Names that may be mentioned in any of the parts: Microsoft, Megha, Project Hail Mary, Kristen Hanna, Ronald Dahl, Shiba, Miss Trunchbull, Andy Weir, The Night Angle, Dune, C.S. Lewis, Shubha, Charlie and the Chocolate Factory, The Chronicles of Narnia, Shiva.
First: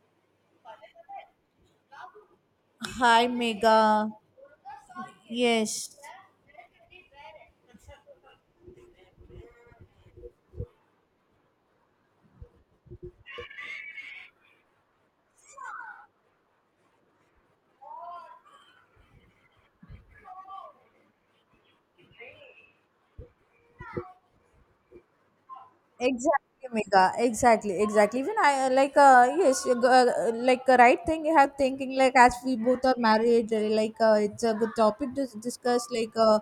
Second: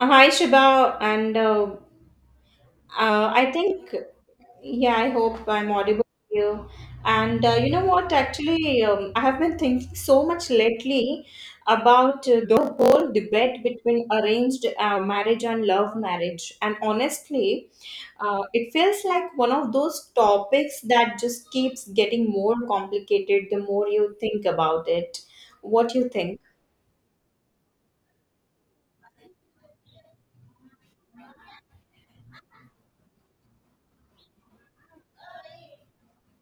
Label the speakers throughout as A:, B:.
A: Hi, Shubha, and
B: Hi,
A: I
B: Mega.
A: think, yeah, I hope I'm
B: Yes.
A: audible to you. And you know what? Actually, I have been thinking so much lately about the whole debate between arranged marriage and love marriage. And honestly, it feels like one of those topics that just keeps getting more complicated the more you think about it. What you think?
B: Exactly, Mega. Exactly, exactly. Even I like yes, like a right thing you have thinking, like as we both are married, like it's a good topic to discuss. Like uh,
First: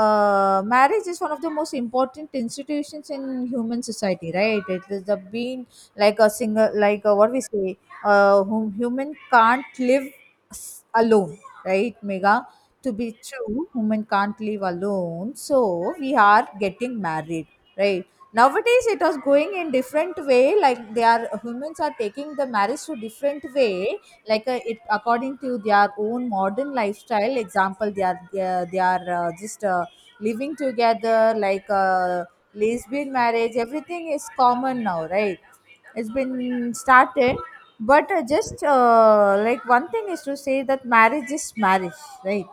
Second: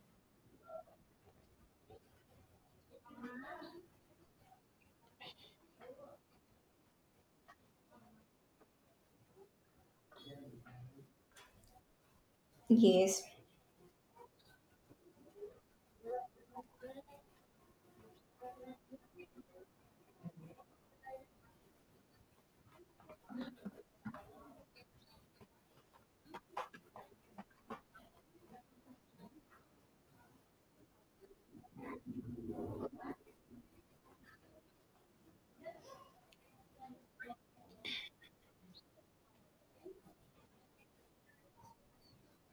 B: uh, Marriage is one of the most important institutions in human society, right? It is the being like a single, like what we say, whom human can't live alone, right, Mega? To be
A: Yes.
B: true, human can't live alone. So we are getting married, right? Nowadays it was going in different way, like they are humans are taking the marriage to different way, like it according to their own modern lifestyle. Example, they are just living together, like lesbian marriage, everything is common now, right? It's been started. But just like one thing is to say that marriage is marriage, right?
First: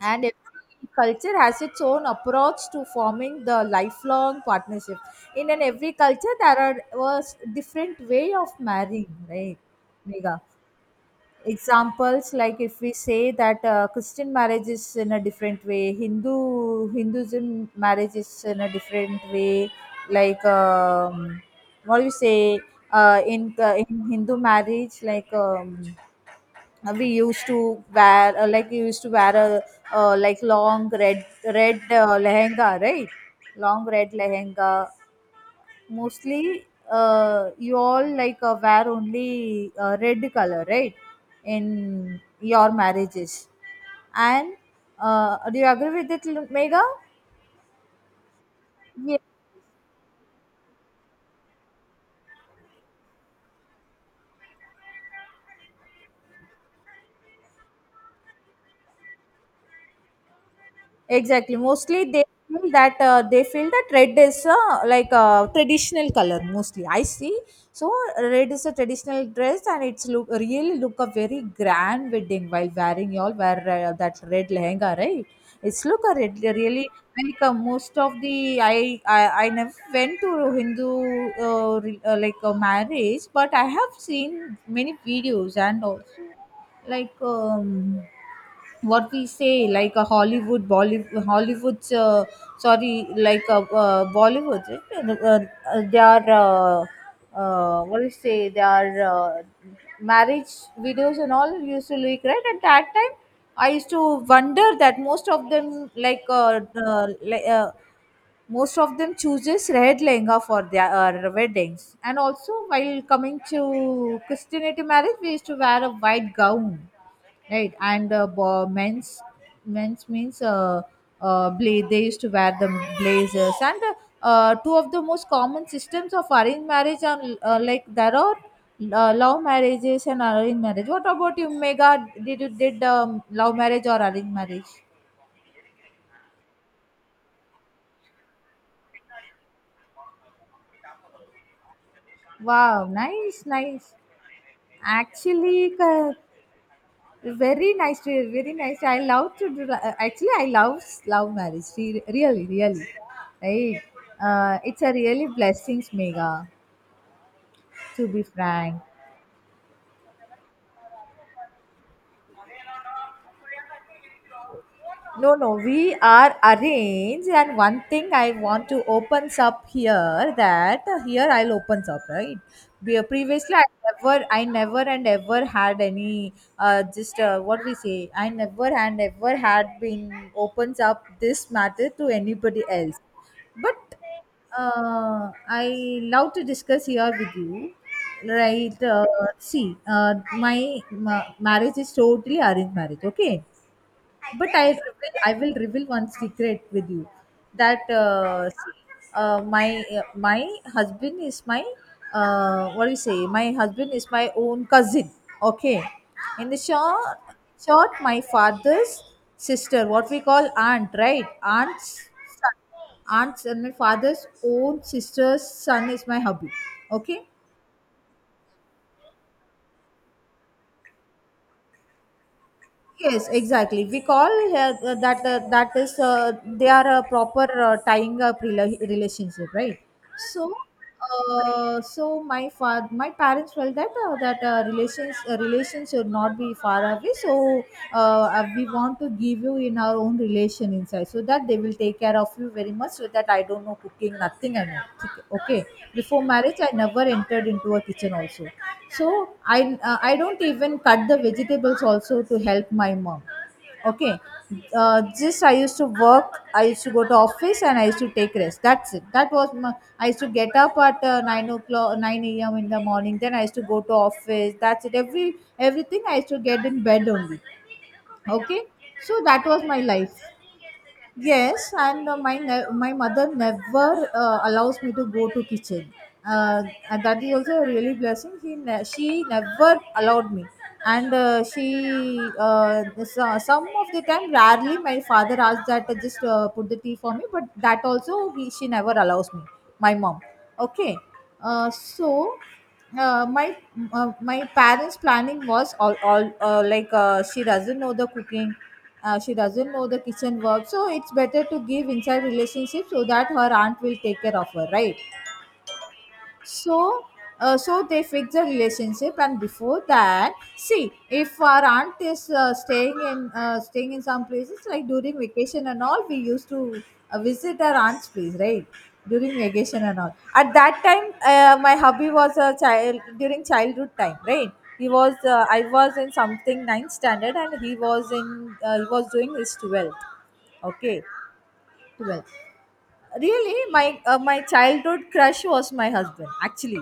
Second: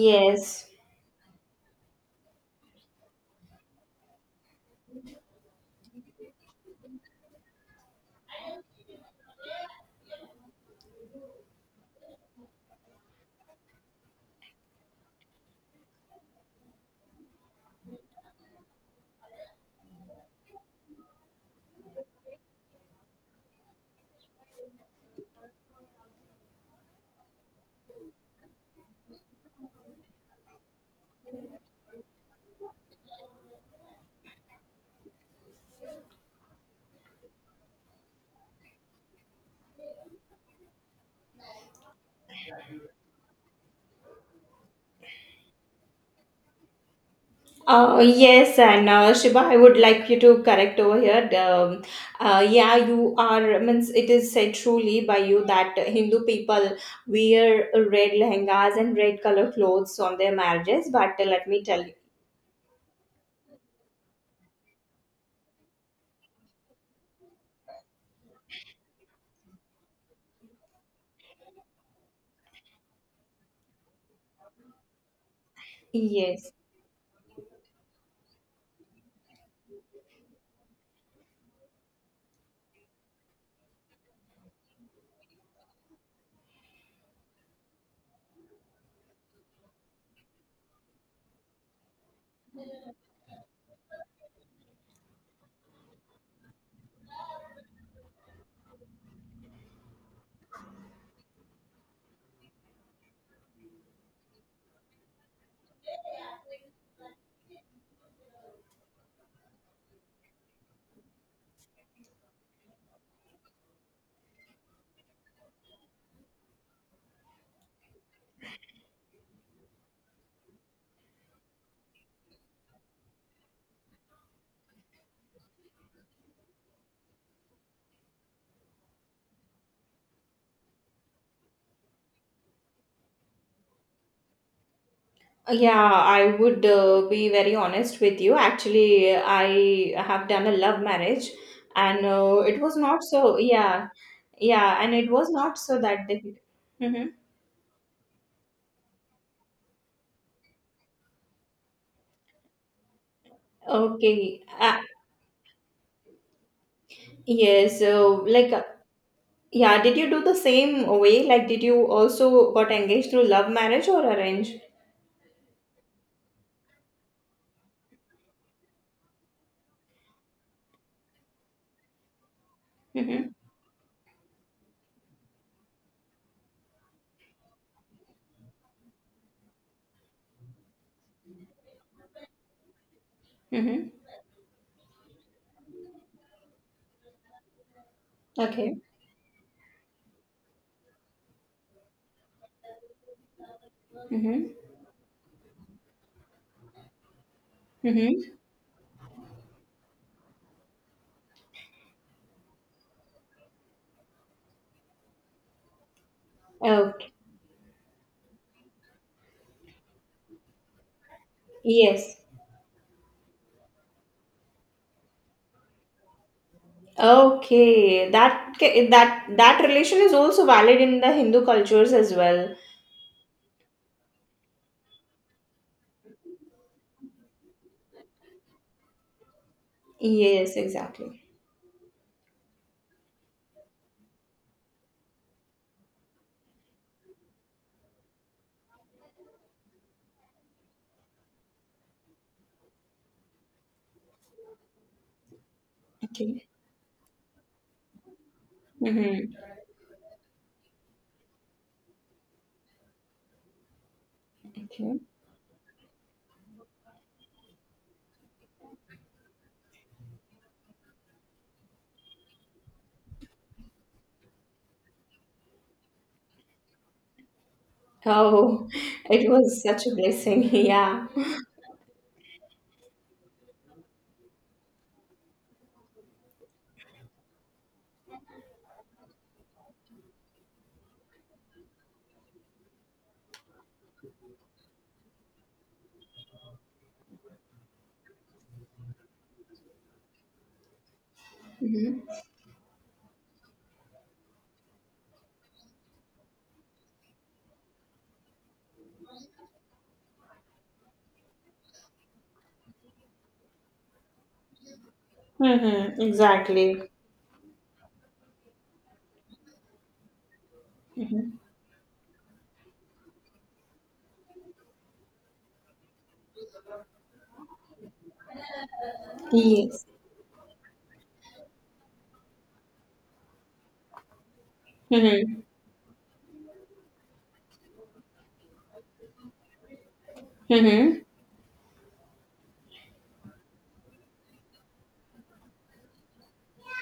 B: And every culture has its own approach to forming the lifelong partnership. In an every culture, there are was different way of marrying, right, Megha? Examples, like if we say that Christian marriage is in a different way, Hinduism marriage is in a different way, like what do you say, in hindu marriage, like we used to wear, like we used to wear a, like long red, lehenga, right? Long red lehenga. Mostly, you all like wear only red color, right? In your marriages. And do you agree with it, Megha?
A: Yes, and
B: Yeah,
A: Shiba, I would like you to correct over here. Yeah, you are, means it is said truly by you that Hindu people wear red lehengas and red color clothes on their marriages. But let
B: exactly.
A: me tell you,
B: Mostly they feel that red is like a traditional color. Mostly, I see. So red is a traditional dress, and it's look really look a very grand wedding while wearing y'all wear that red lehenga, right? It's look a red,
A: yes.
B: really like most of the I never went to Hindu like a marriage, but I have seen many videos and also like what we say, like a Hollywood's sorry, like a Bollywood, they are what do you say, they are marriage videos and all used to look right. At that time, I used to wonder that most of them, like most of them chooses red lehenga for their weddings. And also, while coming to Christianity marriage, we used to wear a white gown, right? And men's means they used to wear the blazers. And two of the most common systems of arranged marriage are like there are love marriages and arranged marriage. What about you, Mega? Did you did love marriage or arranged marriage?
A: Yeah, I would be very honest with you. Actually, I have done a love marriage, and it was
B: Wow,
A: not so,
B: nice,
A: yeah,
B: nice.
A: yeah, and it was not
B: Actually
A: so that difficult. Hmm.
B: Very nice, very nice. I love to do. Actually, I love love marriage. Really, really, right?
A: Okay.
B: It's a really blessings, Mega.
A: Yes.
B: To be
A: So, like,
B: frank,
A: yeah, did you do the same way? Like, did you also got engaged through love marriage or arrange?
B: no, no, we are arranged. And one thing I want to opens up here, that here I'll opens up, right.
A: Mm-hmm.
B: Previously, I never and ever had any just what we say. I never and ever had been opens up this matter to anybody else.
A: Mm-hmm.
B: But I love to discuss here with you.
A: Okay.
B: Right? See, my marriage is totally arranged marriage. Okay,
A: Mm-hmm.
B: but I will reveal one secret with you, that
A: Mm-hmm.
B: see, my my husband is my, what do you say, my husband is my own cousin. Okay, in the
A: Okay.
B: short, my father's sister, what we call aunt, right? Aunt's
A: Yes.
B: son. Aunt's, and my father's own sister's son is my hubby, okay?
A: Okay. That that that relation is also valid in the Hindu cultures as well.
B: Yes, exactly. We call uh, that that is they are a proper tying up relationship, right? So,
A: Yes, exactly.
B: so my father, my parents felt that that relations should not be far away. So, we want to give you in our own relation inside, so that they will take care of you very much, so that I don't know cooking, nothing, I know. Okay, before
A: Okay.
B: marriage I never entered into a kitchen also. So
A: Mm-hmm.
B: i I don't even cut the vegetables also to help my mom, okay?
A: Okay.
B: Just I used to work, I used to go to office, and I used to take rest. That's it. That was my, I used to get up at 9 o'clock, 9 a.m. in the morning, then I used to go to office. That's it. Everything I used to get in bed only, okay?
A: Oh,
B: So
A: it
B: that was
A: was
B: my
A: such a
B: life.
A: blessing. Yeah.
B: Yes, and my mother never allows me to go to kitchen. Uh, and that is also a really blessing. She never allowed me, and some of the time rarely my father asks that just put the tea for me, but that also he she never allows me. My mom. Okay, uh, so my my parents planning was all like she doesn't know the cooking, she doesn't know the kitchen work, so it's better to give inside relationship, so that her aunt will take care of her, right?
A: Mm-hmm. Exactly.
B: So so they fix the relationship. And before that, see,
A: Mm-hmm.
B: if our aunt is staying in some places, like during vacation and all, we used to visit our aunt's place, right? During vacation
A: Yes.
B: and all, at that time my hubby was a child, during childhood time, right? He was
A: Mm-hmm.
B: I was in something ninth standard, and he was in he was doing his 12th. Okay,
A: Mm-hmm.
B: 12th. Really, my my childhood crush was my husband, actually.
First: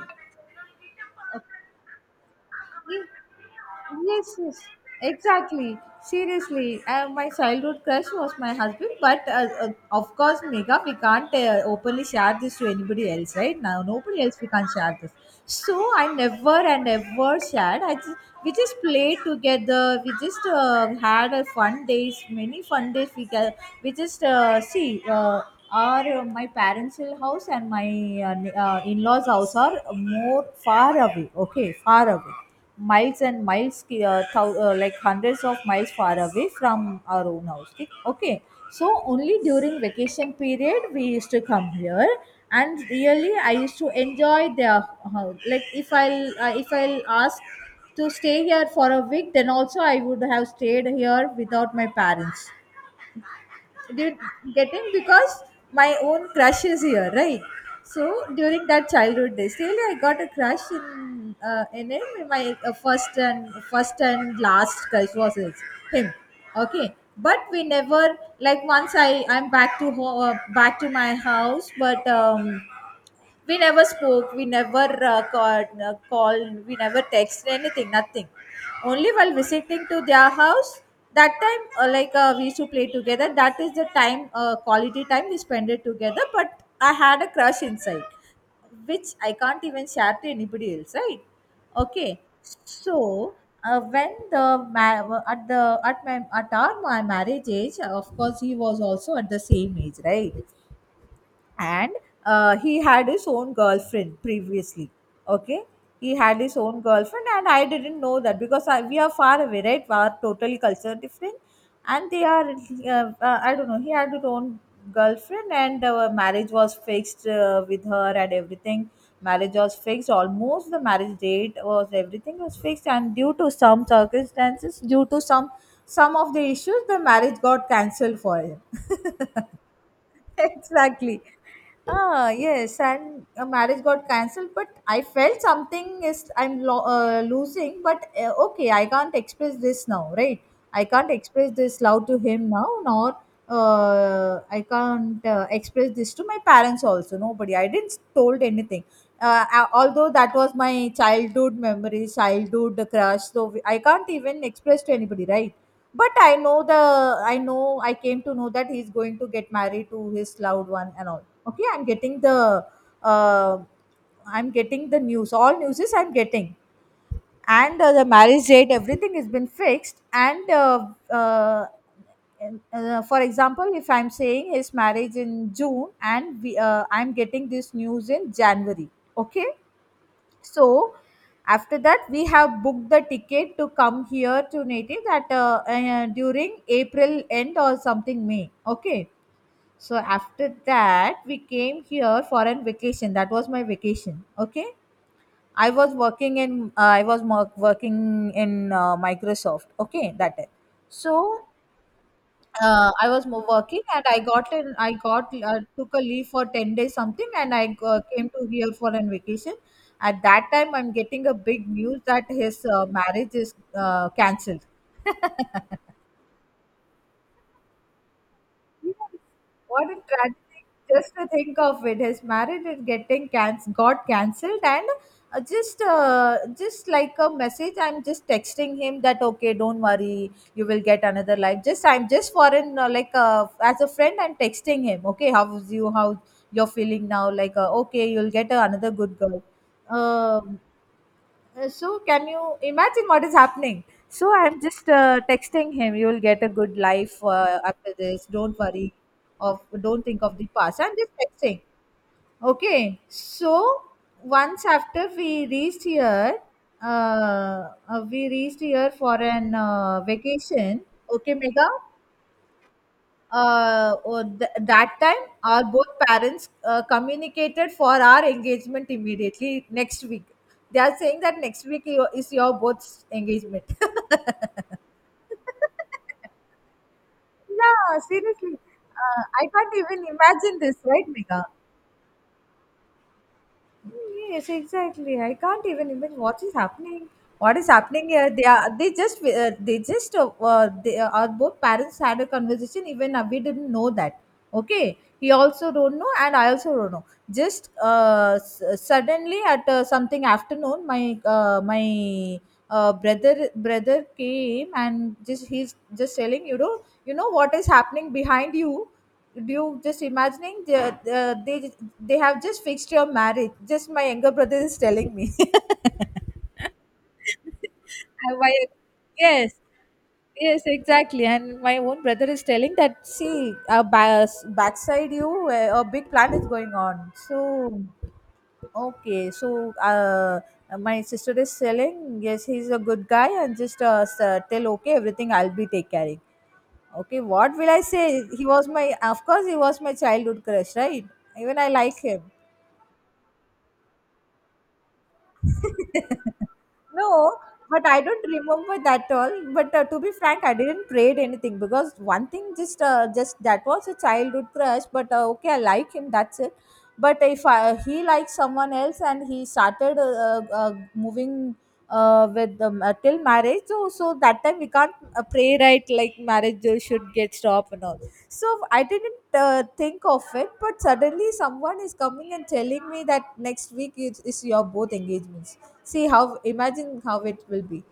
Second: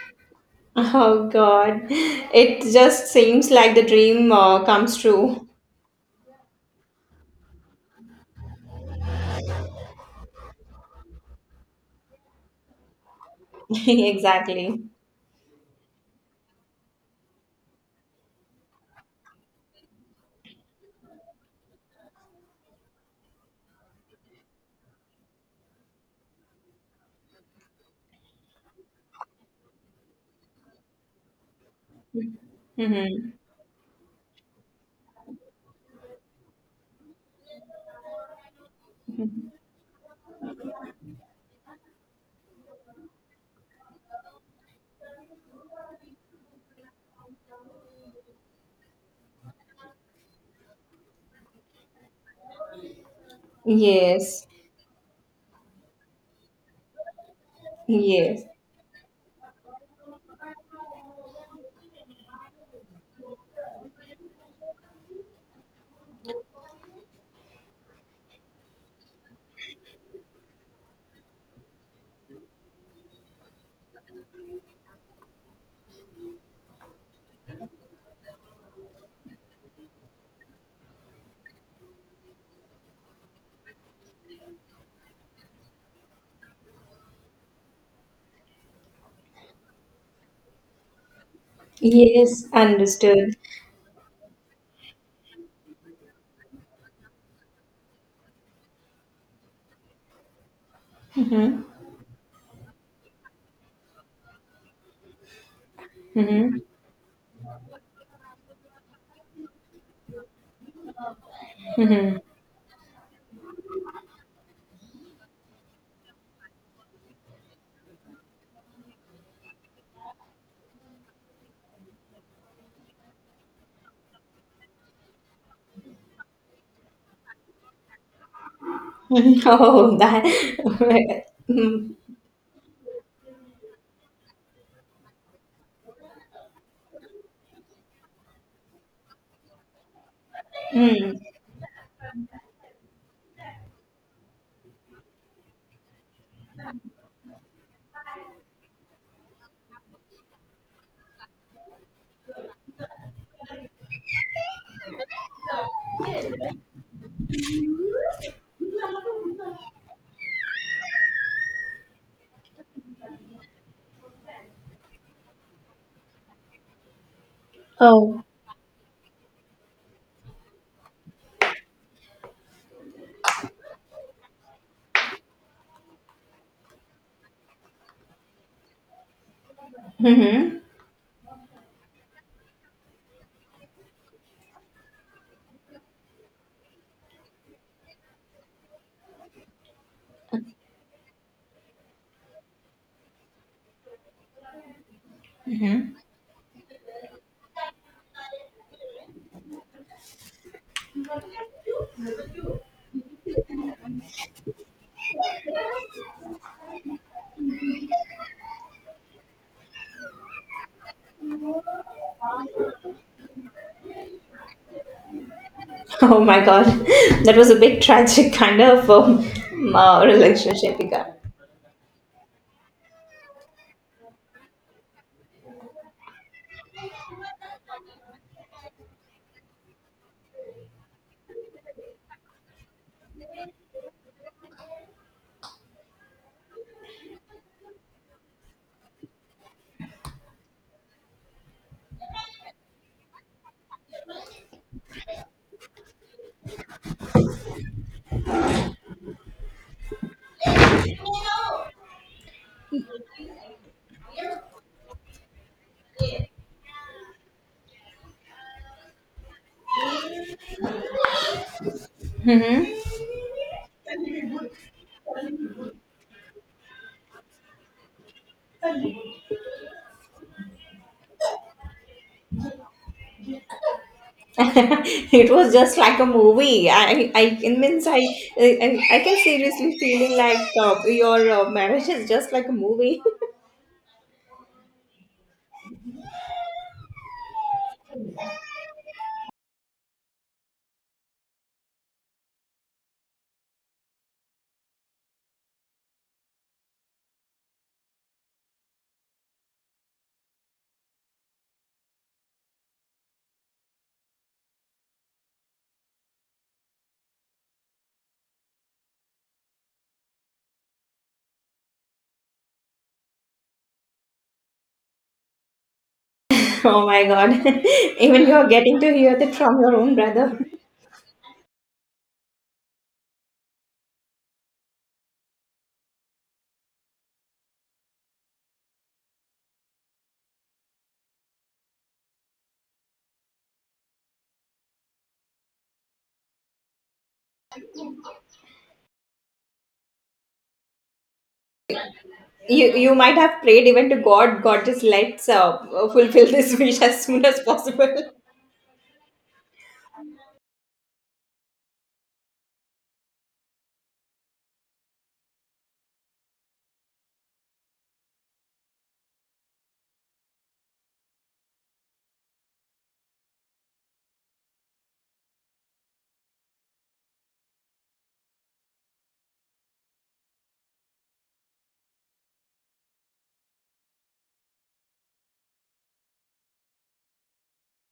A: Oh God, it
B: Ye-
A: just seems like the dream
B: Yes, yes,
A: comes true.
B: exactly. Seriously, my childhood crush was my husband, but of course, Megha, we can't openly share this to anybody else, right? Now, nobody else we can't
A: Exactly.
B: share this. So I never and ever shared. I just, we just played together. We just had a fun days, many fun days. We just see. Our My parents' house and my in-laws' house are more far away. Okay, far away, miles
A: Hmm.
B: and miles, like hundreds of miles far away from our own house, okay? Okay. So only during vacation period we used to come here, and really I used to enjoy their house. Like, if I'll ask to stay here for a week, then also I would have stayed here without my parents did
A: Yes.
B: getting, because my own crush is here, right? So
A: Yes.
B: during that childhood days, really I got a crush in him. My first and last crush was him, okay? But we never, like, once I I'm back to ho- back to my house, but we never spoke, we never called, we never texted anything, nothing. Only while visiting to their house, that time like we used to play together, that is the time quality time we spent it together. But I had a crush inside, which I can't even share to anybody else, right? Okay,
A: Yes.
B: so
A: Understood.
B: when the ma- at the at my at our my marriage age, of course he was also at the same age, right?
A: Hmm.
B: And he had his own girlfriend previously. Okay, he had his
A: Hmm.
B: own girlfriend, and I didn't know that, because we are far away, right? We are totally culture different. And
A: Hmm.
B: they are I don't know, he had his own girlfriend. And marriage was fixed with her and everything. Marriage was fixed, almost the marriage date was everything was fixed, and due to some circumstances, due to some of the issues, the marriage got cancelled for him.
A: Oh, that.
B: Exactly.
A: Mm-hmm.
B: Ah yes, and a marriage got cancelled, but I felt something is losing, but okay, I can't express this now, right? I can't express this love to him now, nor I can't express this to my parents also. Nobody. I didn't told anything. Although that was my childhood memory, childhood crush. So I can't even express to anybody, right? But I know, I came to know that he's going to get married to his loved one and all. Okay, uh, I'm getting the news. All news is I'm getting, and the
A: Oh,
B: marriage date, everything has been fixed. And uh, for example, if I'm saying his marriage in June and I'm getting this news in January. Okay.
A: hmm.
B: So after that, we have booked the ticket to come here to native, that during April end or something, May. Okay. So after that, we came here for a vacation. That was my vacation. Okay. I was working in I was mo- working in Microsoft. Okay, that time. So working, and I got took a leave for 10 days, something, and I came to here for an vacation. At that time, I'm getting a big news that his marriage is cancelled.
A: Oh my God, that was a big tragic kind of
B: What a tragedy.
A: relationship you
B: Just
A: got.
B: to think of it, his marriage is got cancelled, and just like a message, I'm just texting him that okay, don't worry, you will get another life. Just I'm just for an like As a friend, I'm texting him. Okay, how's you? How you're feeling now? Okay, you'll get another good girl. Um So, can you imagine what is happening? So, I'm just texting him, you'll get a good life after this. Don't worry, of don't think of the past. I'm just texting. Okay. So, once after we reached here for an vacation. Okay, Mega?
A: Hmm.
B: That time, our both parents communicated for our engagement immediately next week. They are saying that next week is your both engagement. Yeah,
A: it was just like a movie. It means
B: seriously.
A: I can
B: I can't
A: seriously
B: even
A: feeling like
B: imagine this, right,
A: your
B: Mega?
A: marriage is just like a movie.
B: Yes, exactly. I can't even imagine what is happening. What is happening here? They just they just they, our both parents had a conversation. Even we didn't know that. Okay, he also don't know, and I also don't know. Suddenly at something afternoon, my my brother came and just he's just telling, you know, what is happening behind you. Do you just imagining, they have just fixed your marriage, just my younger brother is telling me. I-
A: oh my god! even you're
B: my,
A: getting to hear that
B: yes,
A: from your own brother.
B: yes, exactly. And my own brother is telling that, see, backside you, a big plan is going on. So okay. So my sister is telling, yes, he's a good guy, and tell okay, everything I'll be take caring. Okay, what will I say? He was my Of course, he was my childhood crush, right? Even I like him.
A: You might have prayed even to God. God just let's fulfill this wish as soon
B: No,
A: as
B: but
A: possible.
B: I don't remember that all. But to be frank, I didn't prayed anything because one thing, just that was a childhood crush. But okay, I like him. That's it. But if I, he likes someone else, and he started moving with till marriage, so that time we can't pray, right, like marriage should get stopped and all. So I didn't think of it, but suddenly someone is coming and telling me that next week is your both engagements. See how, imagine how it will be.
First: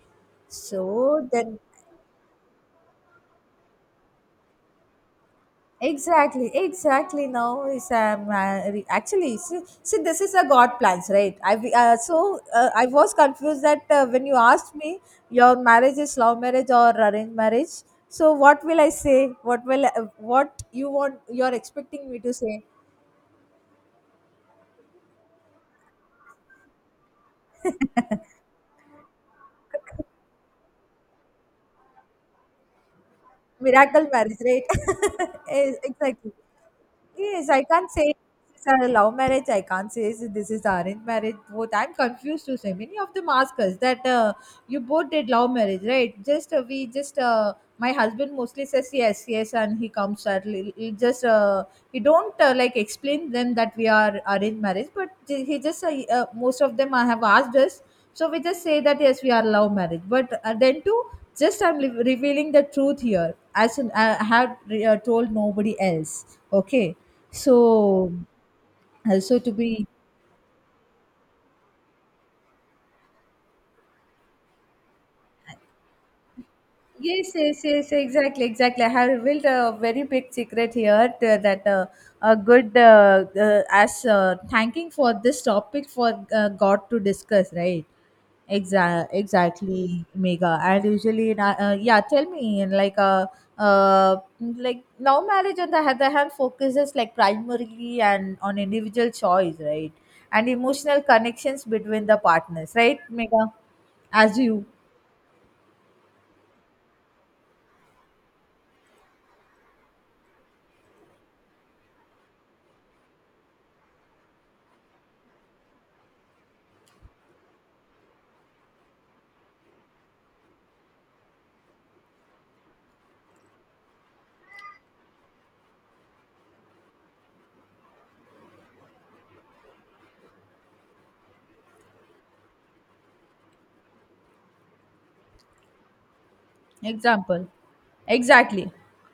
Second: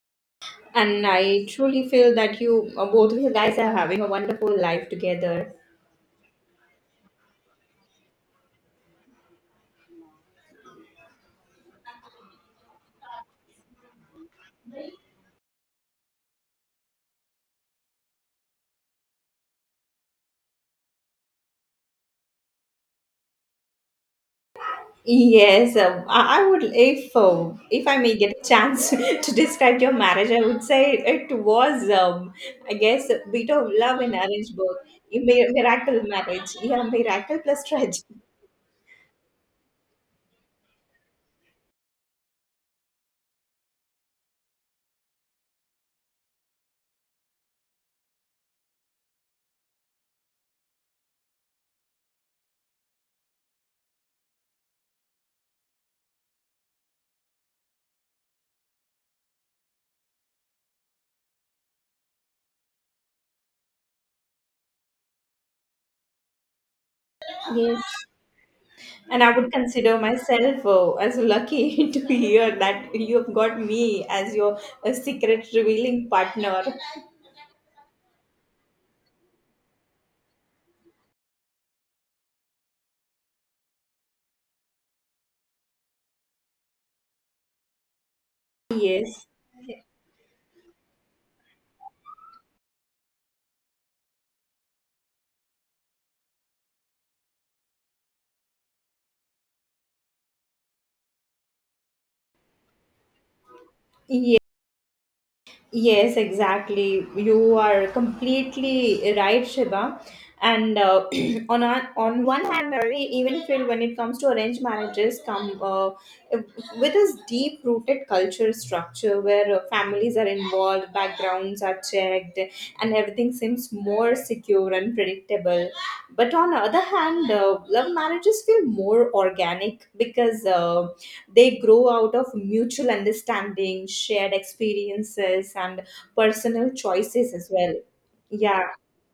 A: And
B: So
A: I
B: then,
A: truly feel that you both of you guys are having a wonderful life together.
B: exactly, exactly. Now is actually, see, this is a God plans, right? I was confused that when you asked me, your marriage is love marriage or arranged marriage. So what will I say? What you want? You're expecting me to say?
A: Yes, I would if I may get a chance to describe your marriage, I would say it was I guess a bit of love
B: Miracle
A: and
B: marriage,
A: arranged
B: right?
A: both. You may
B: Yes,
A: miracle
B: exactly.
A: marriage, yeah, miracle
B: Yes, I
A: plus
B: can't say
A: tragedy.
B: this is a love marriage. I can't say this is arranged marriage. Both I'm confused to say. Many of them ask us that you both did love marriage, right? Just we just My husband mostly says yes, yes, and he comes early. He don't like explain them that we are arranged marriage, but he just most of them have asked us. So we just say that yes, we are love marriage. But then too, just revealing the truth here, as in, I have told nobody else. Okay.
A: Yes,
B: So
A: and I
B: also to
A: would
B: be,
A: consider myself as lucky to hear that you have got me as your secret revealing partner.
B: yes, yes, yes, exactly, exactly. I have revealed a very big secret here that a good as thanking for this topic for God to discuss, right? Exactly,
A: Yes.
B: exactly, Mega. And usually, yeah, tell me, and like, uh, now marriage on the other hand focuses, like primarily and on individual choice, right? And emotional connections between the partners, right, Mega? As you.
A: Yes, exactly. You are completely right, Shiva. And on a, on one hand, I even feel when it comes to arranged marriages, come with this deep rooted culture structure where families are involved, backgrounds are checked, and everything seems more secure and predictable. But on the other hand, love marriages feel more organic because. They grow out of mutual understanding shared experiences and personal choices
B: Example.
A: as well. Yeah,
B: Exactly.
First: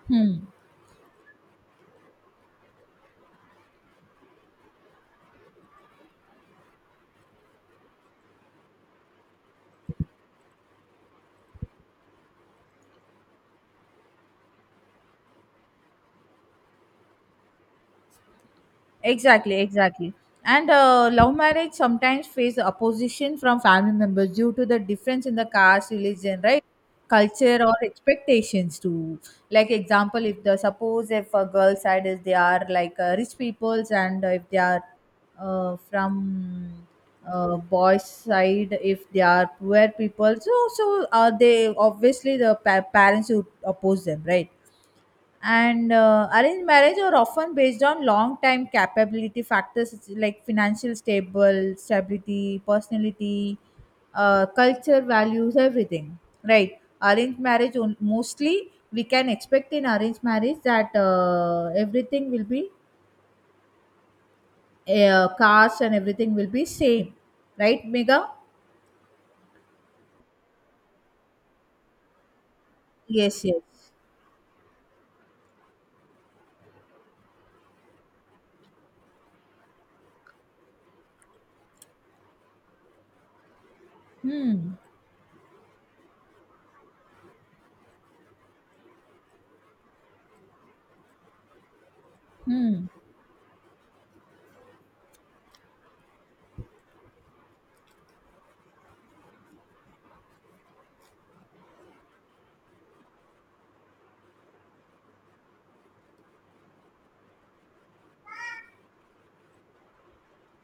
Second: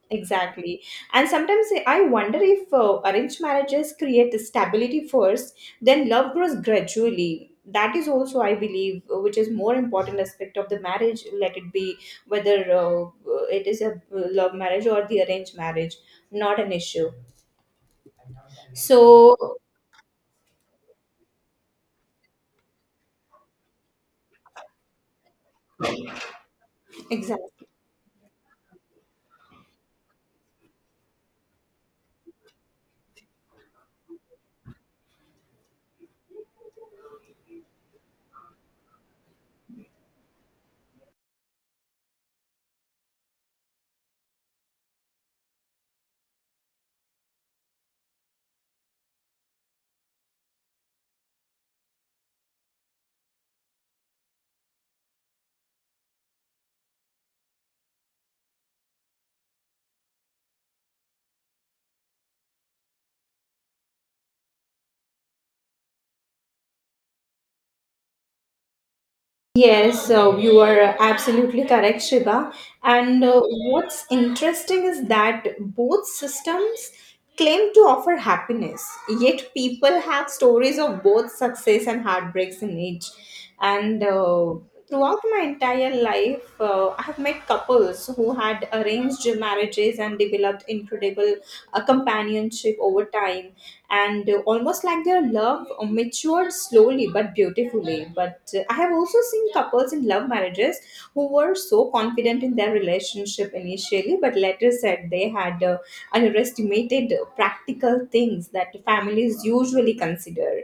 B: Hmm.
A: exactly. And sometimes I wonder if arranged marriages create stability first, then love grows gradually. That is also I believe which is more important aspect of the marriage. Let it be whether it is a love marriage or the arranged marriage, not an issue. So
B: Exactly, exactly. And love marriage sometimes face opposition from family members due to the difference in the caste, religion, right? Culture
A: exactly.
B: or expectations too. Like example, if the suppose if a girl side is, they are like rich peoples, and if they are from boys side, if they are poor people, so are they obviously the parents who oppose them, right? And arranged marriage are often based on long time capability factors. It's like financial stable stability, personality, culture values, everything, right? Mostly we can expect in arranged marriage that everything will be caste, and everything will be same, right, Mega?
A: Yes, you are absolutely correct, Shiva. And
B: Yes, yes.
A: what's interesting is that both systems claim to offer happiness, yet people have stories of both success and heartbreaks in each. And
B: Hmm.
A: throughout my entire life, I have met couples who had arranged marriages and developed incredible companionship
B: Hmm.
A: over time, and almost like their love matured slowly but beautifully. But I have also seen couples in love marriages who were so confident in their relationship initially, but later said they had underestimated practical things that families usually consider,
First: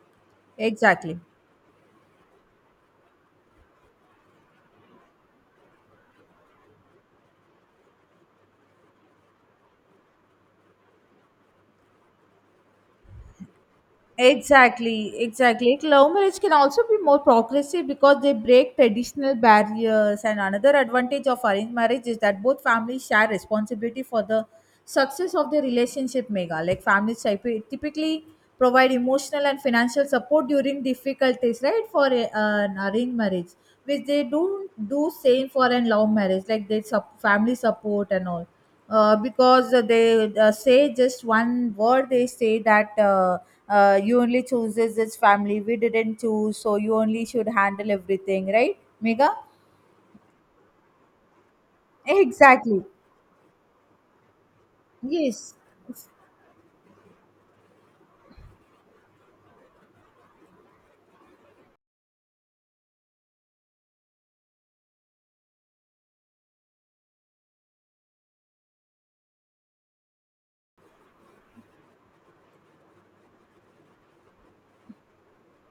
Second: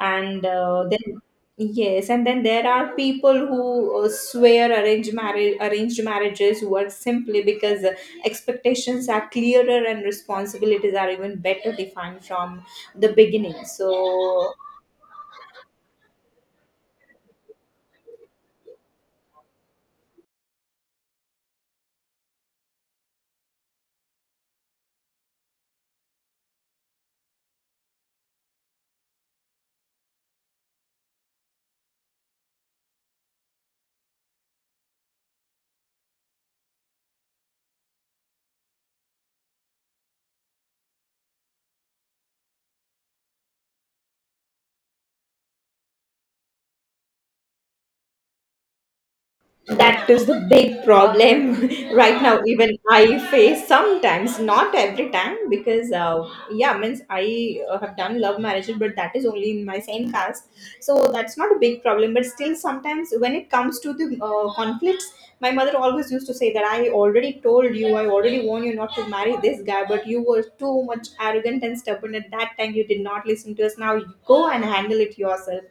A: and
B: Exactly.
A: then yes. And then there are people who swear arranged marriages who are simply because expectations are clearer and responsibilities are even better defined from the beginning. So
B: Exactly, exactly. Like, love marriage can also be more progressive because they break traditional barriers. And another advantage of arranged marriage is that both families share responsibility for the success of their relationship. Mega, like families typically provide emotional and financial support during difficulties, right? For an arranged marriage, which they don't do same for an love marriage, like they family support and all. Because they say just one word, they say that you only chooses this family, we didn't choose, so you only should handle everything, right, Mega?
A: that is the big problem right now. Even
B: Exactly,
A: I face sometimes, not every time,
B: yes.
A: because yeah, means I have done love marriages, but that is only in my same caste, so that's not a big problem. But still, sometimes when it comes to the conflicts, my mother always used to say that I already told you, I already warned you not to marry this guy, but you were too much arrogant and stubborn at that time. You did not listen to us. Now you go and handle it yourself.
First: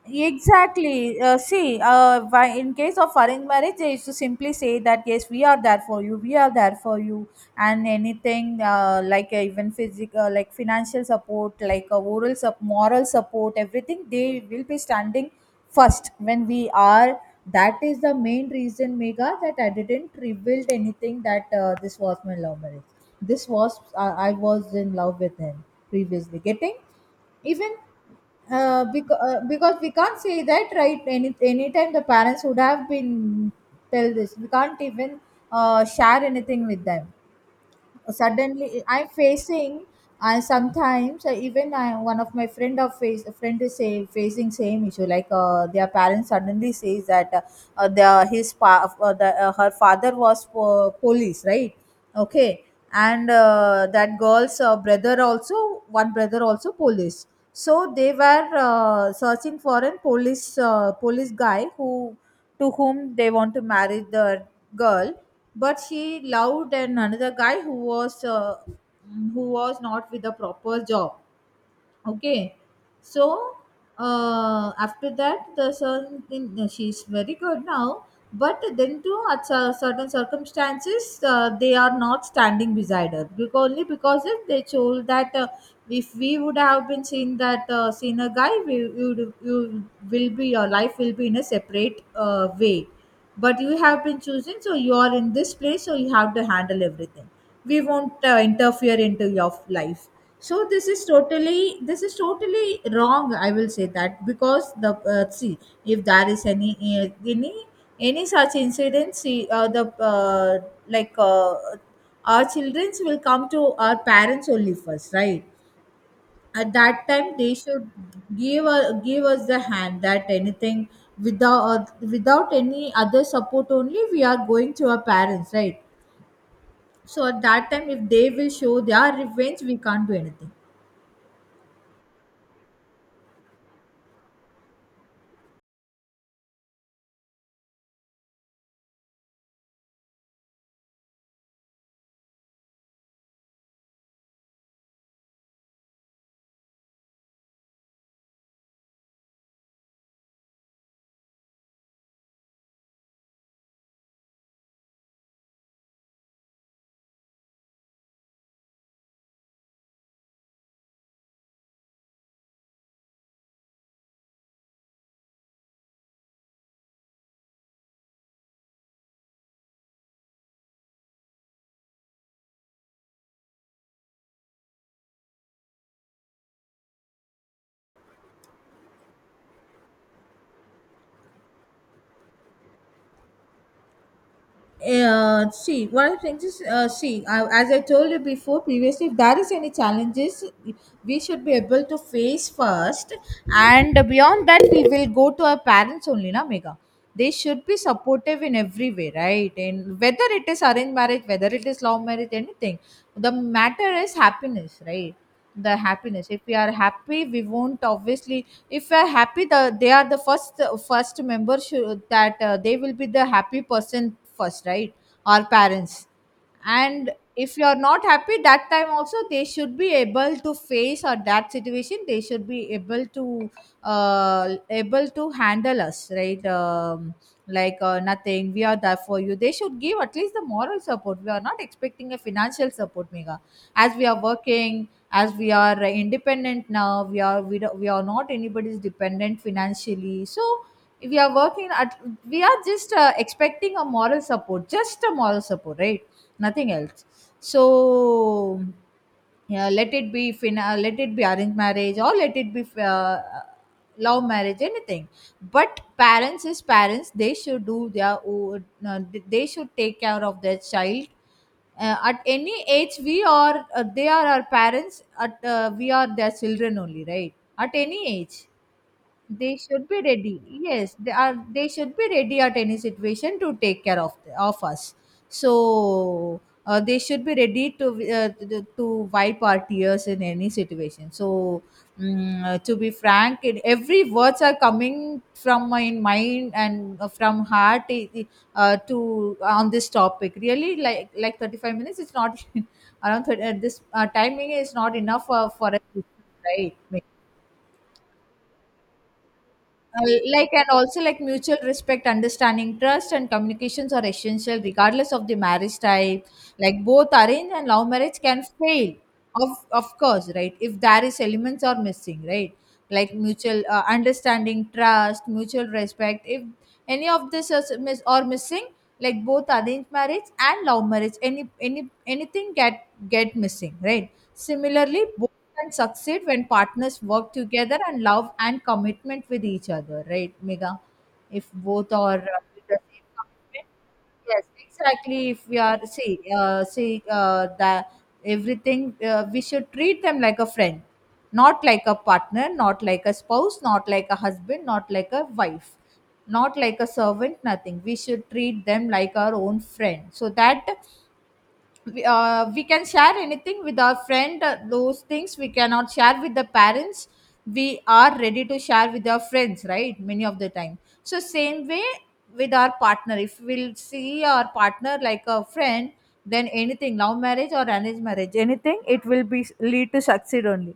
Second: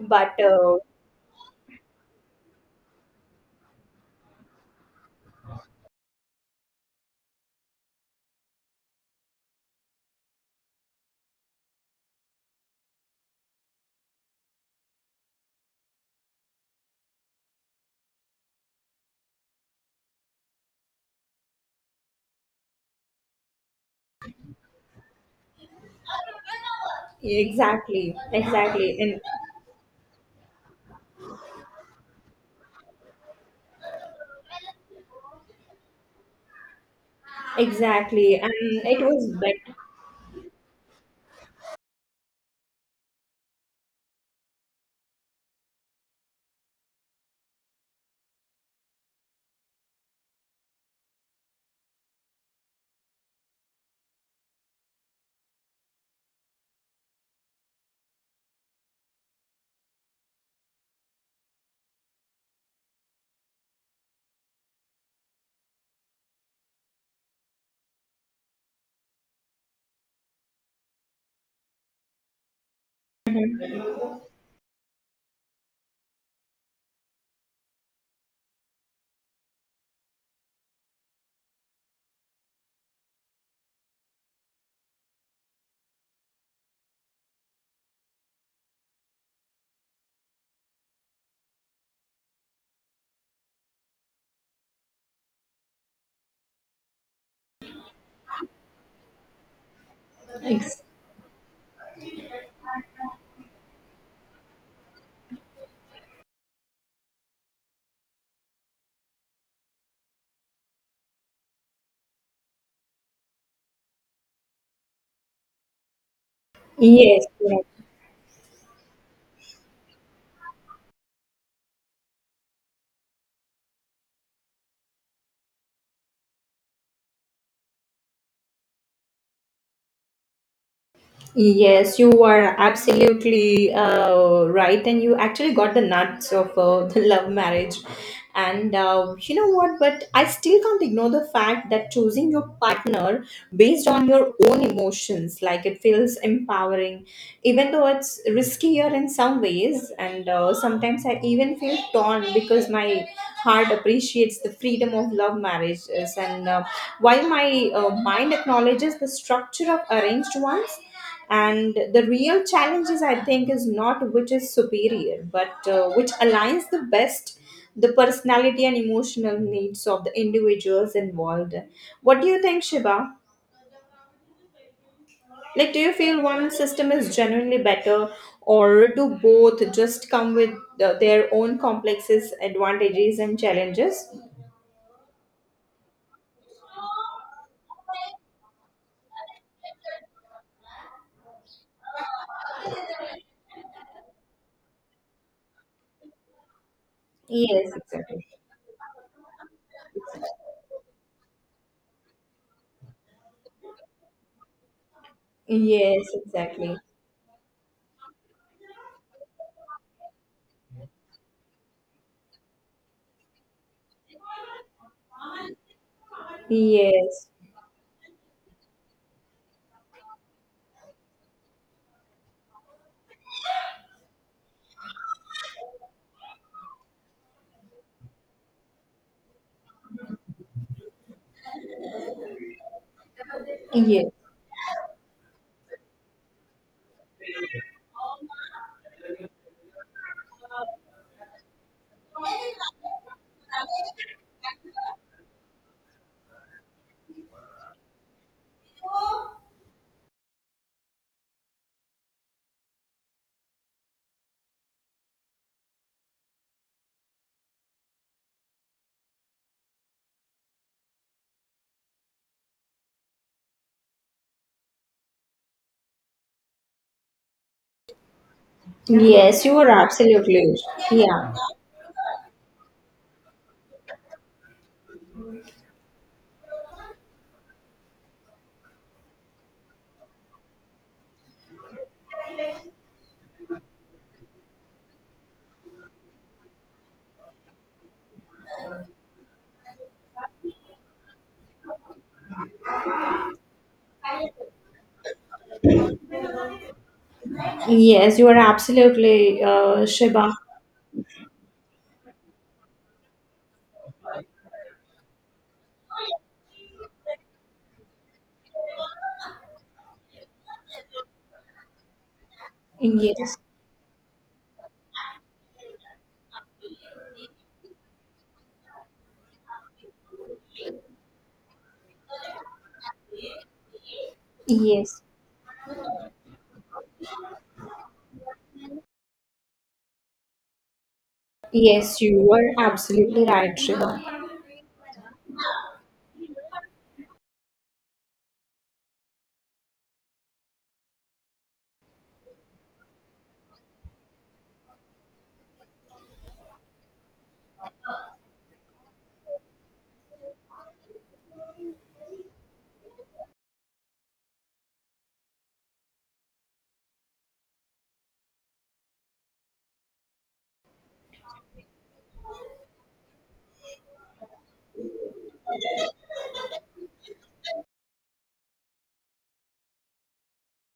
A: But
B: Exactly. See, in case of arranged marriage, they used to simply say that, yes, we are there for you, we are there for you, and anything, even physical, like financial support, moral support, everything they will be standing first when we are. That is the main reason, Mega, that I didn't reveal anything, that this was my love marriage. This was I was in love with him previously. Getting even,
A: exactly, exactly, and
B: because we can't say that, right? Any time the parents would have been tell this, we can't even share anything with them.
A: exactly, and
B: Suddenly
A: it
B: I'm
A: was better.
B: facing, I sometimes I, even I one of my friend of face friend is say, facing same issue, like their parents suddenly says that the his pa, the, her father was police, right? Okay. And that girl's brother also, one brother also police. So they were searching for a police guy, who, to whom they want to marry the girl. But she loved and another guy who was not with a proper job. Okay. So after that, the she's very good now. But then too, at certain circumstances, they are not standing beside her because, only because if they told that, if we would have been seen that, seen a guy, we would, you will be, your life will be in a separate way. But you have been choosing, so you are in this place, so you have to handle everything. We won't interfere into your life. So
A: Ex-
B: this is totally wrong, I will say that, because the see, if there is any any such incident, see, the uh, like our children will come to our parents only first, right? At that
A: yes,
B: time, they
A: correct.
B: should give give us the hand, that anything, without without any other support, only we are going to our parents, right? So at that time, if they will show their revenge, we can't do anything.
A: Yes, you are absolutely right, and you actually got the nuts of the love marriage. And you know what? But I still can't ignore the fact that choosing your partner based on your own emotions, like it feels empowering even though it's riskier in some ways. And sometimes I even feel torn because my heart appreciates the freedom of love marriages, and while my mind acknowledges the structure of arranged ones. And the real challenge is, I think is not which is superior but which aligns the best the personality and emotional needs of the individuals involved. What do you think, Shiva? Like, do you feel one system is genuinely better, or do both just come with the, their own complexes, advantages, and challenges?
B: See, one of the things is, see, as I told you before previously, if there is any challenges, we should be able to face first, and beyond that, we will go to our parents only, na, Mega. They should
A: Yes,
B: be
A: exactly.
B: supportive in every way, right? And whether it is arranged marriage, whether it is love marriage, anything, the matter is happiness, right? The
A: Yes,
B: happiness, if we are
A: exactly.
B: happy, we won't, obviously if we are happy, they are the first member should, that they will be the happy person first, right? Our parents. And
A: Yes,
B: if you're not happy, that time also they should be able to face or that situation, they should be able to able to handle us, right? Nothing, we are there for you, they should give at least the moral support. We are not expecting a financial support, Mega. As we
A: yes.
B: are working, as we are independent now, we are, we are not anybody's dependent financially. So we are working at, we are just expecting a moral support, just a moral support, right? Nothing else. So yeah, let it be arranged marriage or let it be love marriage, anything. But parents is parents, they should do their own. They should take care of their child. At any age we are they are our parents at we are their children only, right, at any age.
A: Yes,
B: They
A: you are
B: should be ready.
A: absolutely.
B: Yes, they
A: Yeah.
B: are. They should be ready at any situation to take care of us. So they should be ready to to wipe our tears in any situation. So to be frank, it, every words are coming from my mind and from heart eh, to on this topic. Really, like 35 minutes. It's not around 30, this timing is not enough for a right.
A: Yes, you are absolutely, Shiba.
B: Like and also like mutual respect, understanding, trust and communications are essential regardless of the marriage type. Like both arranged and love marriage can fail, of course, right, if there is elements are missing, right. Like
A: Yes,
B: mutual understanding, trust, mutual respect, if any of this is miss or missing, like both arranged marriage and love marriage, any anything get missing, right.
A: yes,
B: Similarly, can succeed when partners work together and love and commitment with each other, right, Mega? If both
A: yes,
B: are
A: you are
B: with the same
A: absolutely right,
B: commitment,
A: Shiva.
B: yes, exactly. If we are see, that everything, we should treat them like a friend, not like a partner, not like a spouse, not like a husband, not like a wife, not like a servant. Nothing. We should treat them like our own friend, so that we can share anything with our friend, those things we cannot share with the parents, we are ready to share with our friends, right, many of the time. So same way, with our partner, if we'll see our partner like a friend, then anything, love marriage or arranged marriage, anything, it will be lead to succeed only.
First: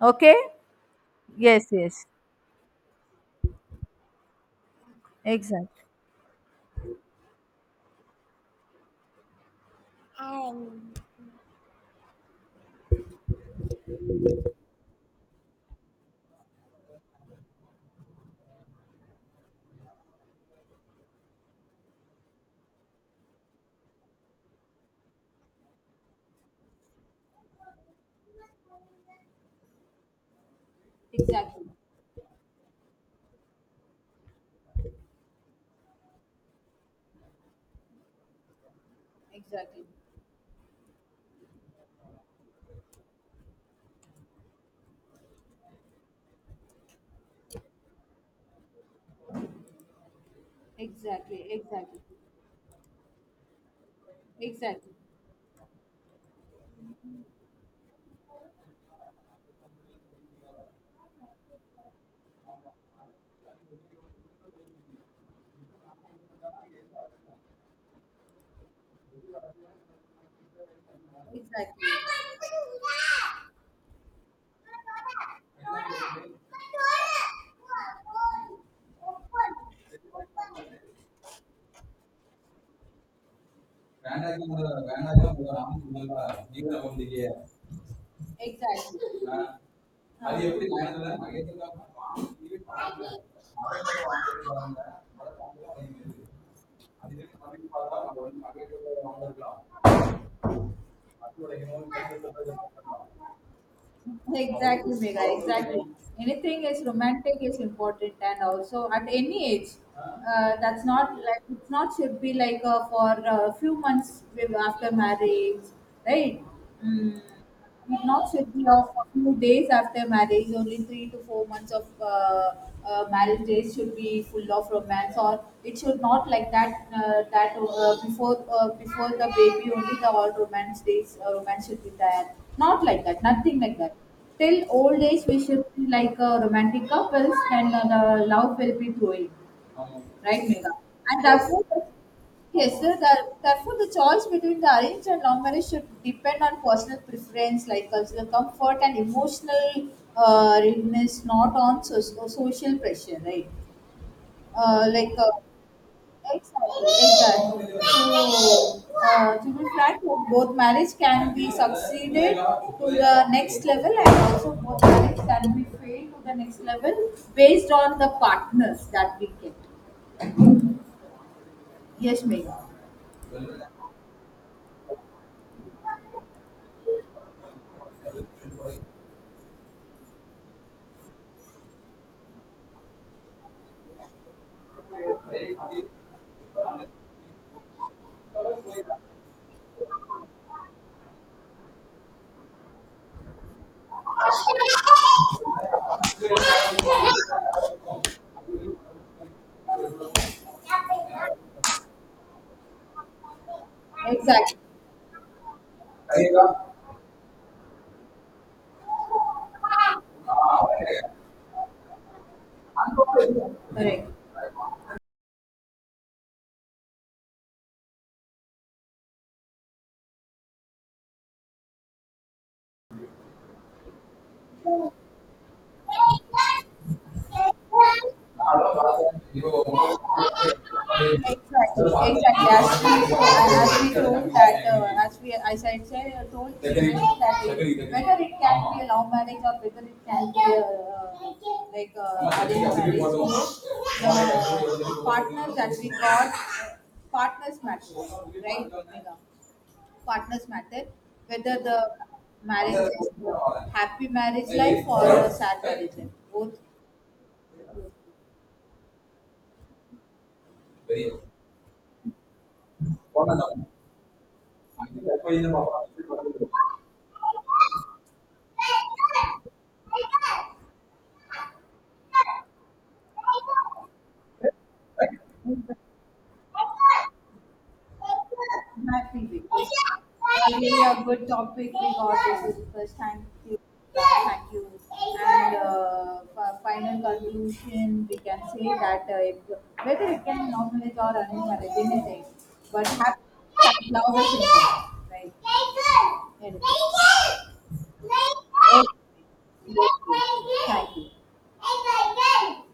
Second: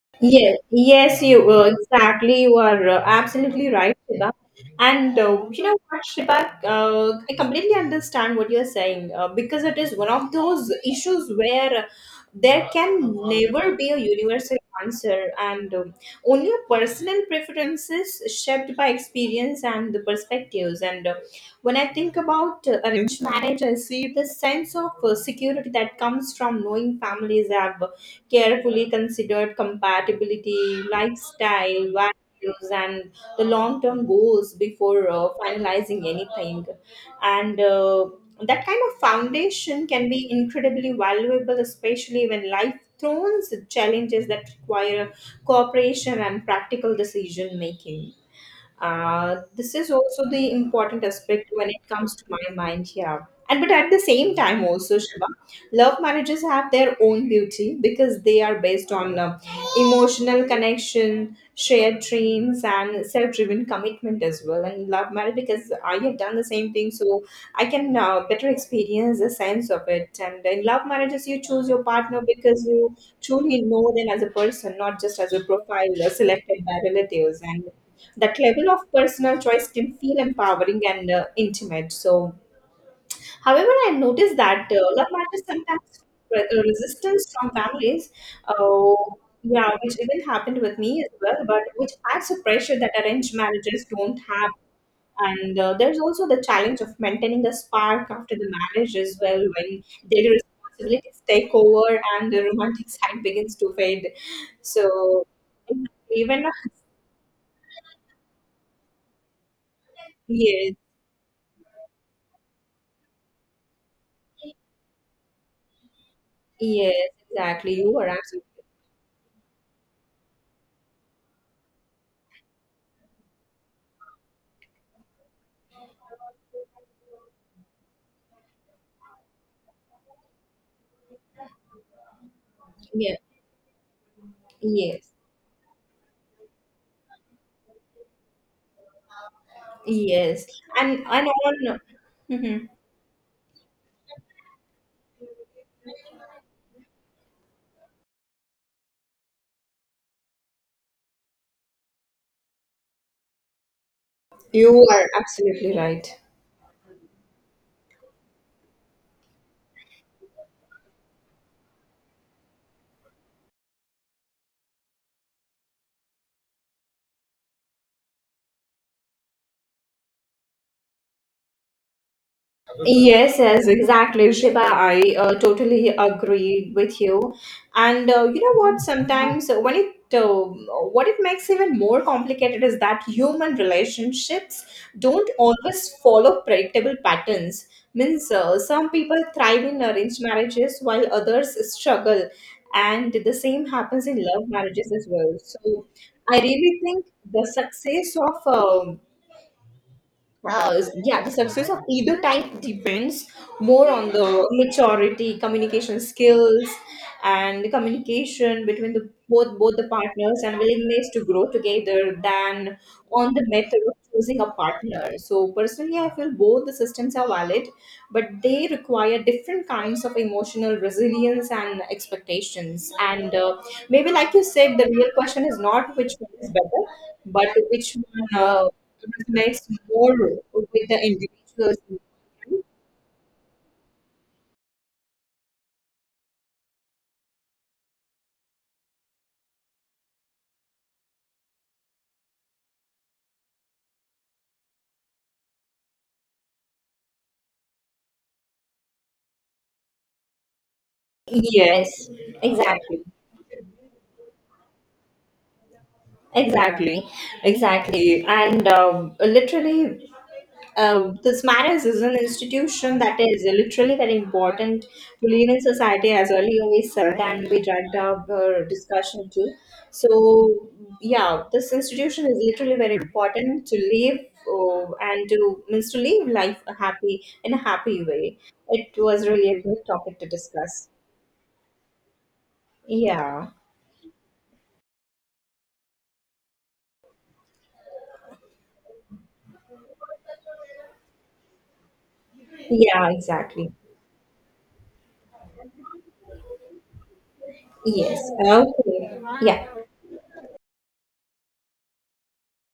B: Okay.
A: Yes, yes, you
B: Yes, yes.
A: exactly. You are absolutely right, Shiba. And you know
B: Exactly,
A: what, Shiba, I completely understand what you're saying because it is one of those issues where there can never be a universal answer, and only personal preferences shaped by experience and the perspectives. And when I think about arranged marriage, I see the sense of security that comes from knowing families have carefully considered compatibility,
B: exactly,
A: lifestyle, values, and the long term goals before finalizing anything. And that kind of
B: exactly,
A: foundation can be incredibly valuable, especially when life throws challenges that require cooperation and practical decision making. This is also the important
B: exactly,
A: aspect when it
B: exactly,
A: comes to my mind here. And but at the same time
B: exactly,
A: also, Shiva, love marriages have their own beauty because they are based on emotional connection, shared dreams, and self-driven commitment as well. And love marriage because I have done the same thing, so I can better experience the sense of it. And in love marriages, you choose your
B: exactly.
A: partner because you truly know them as a person, not just as a profile selected by relatives, and that level of personal choice can feel empowering and intimate. So, however, I noticed that love matters sometimes resistance from families. Uh, yeah, which even happened with me as well, but which adds a pressure that arranged marriages don't have. And there's also the challenge of maintaining the spark after the marriage as well, when daily responsibilities take over and the romantic side begins to fade.
B: Exactly,
A: So,
B: Megha, exactly.
A: even
B: Anything is romantic is important, and also at any age,
A: yes.
B: that's not like it's not should be like for a few months with- after marriage, right?
A: Yes,
B: Mm.
A: exactly. You
B: It
A: are
B: not should be
A: absolutely
B: of a few days after marriage, only 3 to 4 months of marriage days should be full of romance, or it should not like that. Before before the baby, only the all romance days, romance should be there, not like
A: yeah.
B: that, nothing like that. Till old
A: Yes,
B: age, we should be like romantic couples, and the love will be growing, right,
A: yes,
B: Megha? And
A: and
B: yes,
A: on.
B: therefore,
A: Mhm.
B: yes, sir, therefore, the choice between the arranged and long marriage should depend on personal preference, like cultural comfort and emotional readiness, not on social pressure, right?
A: You
B: Uh,
A: are
B: like uh,
A: absolutely right.
B: Exactly, exactly. So, to be frank, both marriage can be succeeded to the next level, and also both marriage can be failed to the next level based on the partners that we get. Yes, Megha.
A: Yes, yes, exactly, Shiba. I totally agree with you. And you know what? Sometimes when it what it makes even more complicated is that human relationships don't always follow predictable patterns. Means some people thrive in arranged marriages while others struggle, and the same happens in love marriages as well. So I really think the success of yeah, the success of either type depends more on the
B: Exactly.
A: maturity, communication skills, and the communication between the both the partners and willingness to grow together than on the method of
B: Correct.
A: choosing a partner. So personally, I feel both the systems are valid, but they require different kinds of emotional resilience and expectations. And maybe, like you said, the real question is not which one is better, but which one. Resonates more with the
B: Exactly, exactly.
A: individuals.
B: As we told, and as we told that, as we, as I said, told Sunil that it, whether it can be a love marriage or whether it can be a, arranged marriage, the partner that we got, partners matter, right? Megha? Partners matter, whether the
A: Yes,
B: marriage
A: exactly.
B: is a happy marriage life or a sad marriage life, both.
A: Exactly, exactly. And literally, this marriage is an institution that is literally very important to live in society, as earlier we said, and we dragged up our discussion too. So, yeah, this institution is literally very important to live and to means to live life a happy in a happy way. It
B: Happy
A: was really a
B: Vikas.
A: good topic to
B: Really
A: discuss.
B: a good topic we got, this is first. Thank
A: Yeah,
B: you. Thank you. And for final conclusion, we can say that if, whether it can normalize or unnormalize anything, but
A: yeah,
B: happy
A: exactly.
B: love is important, right? Anyway.
A: Yes. Okay. Yeah.
B: Okay. Thank you.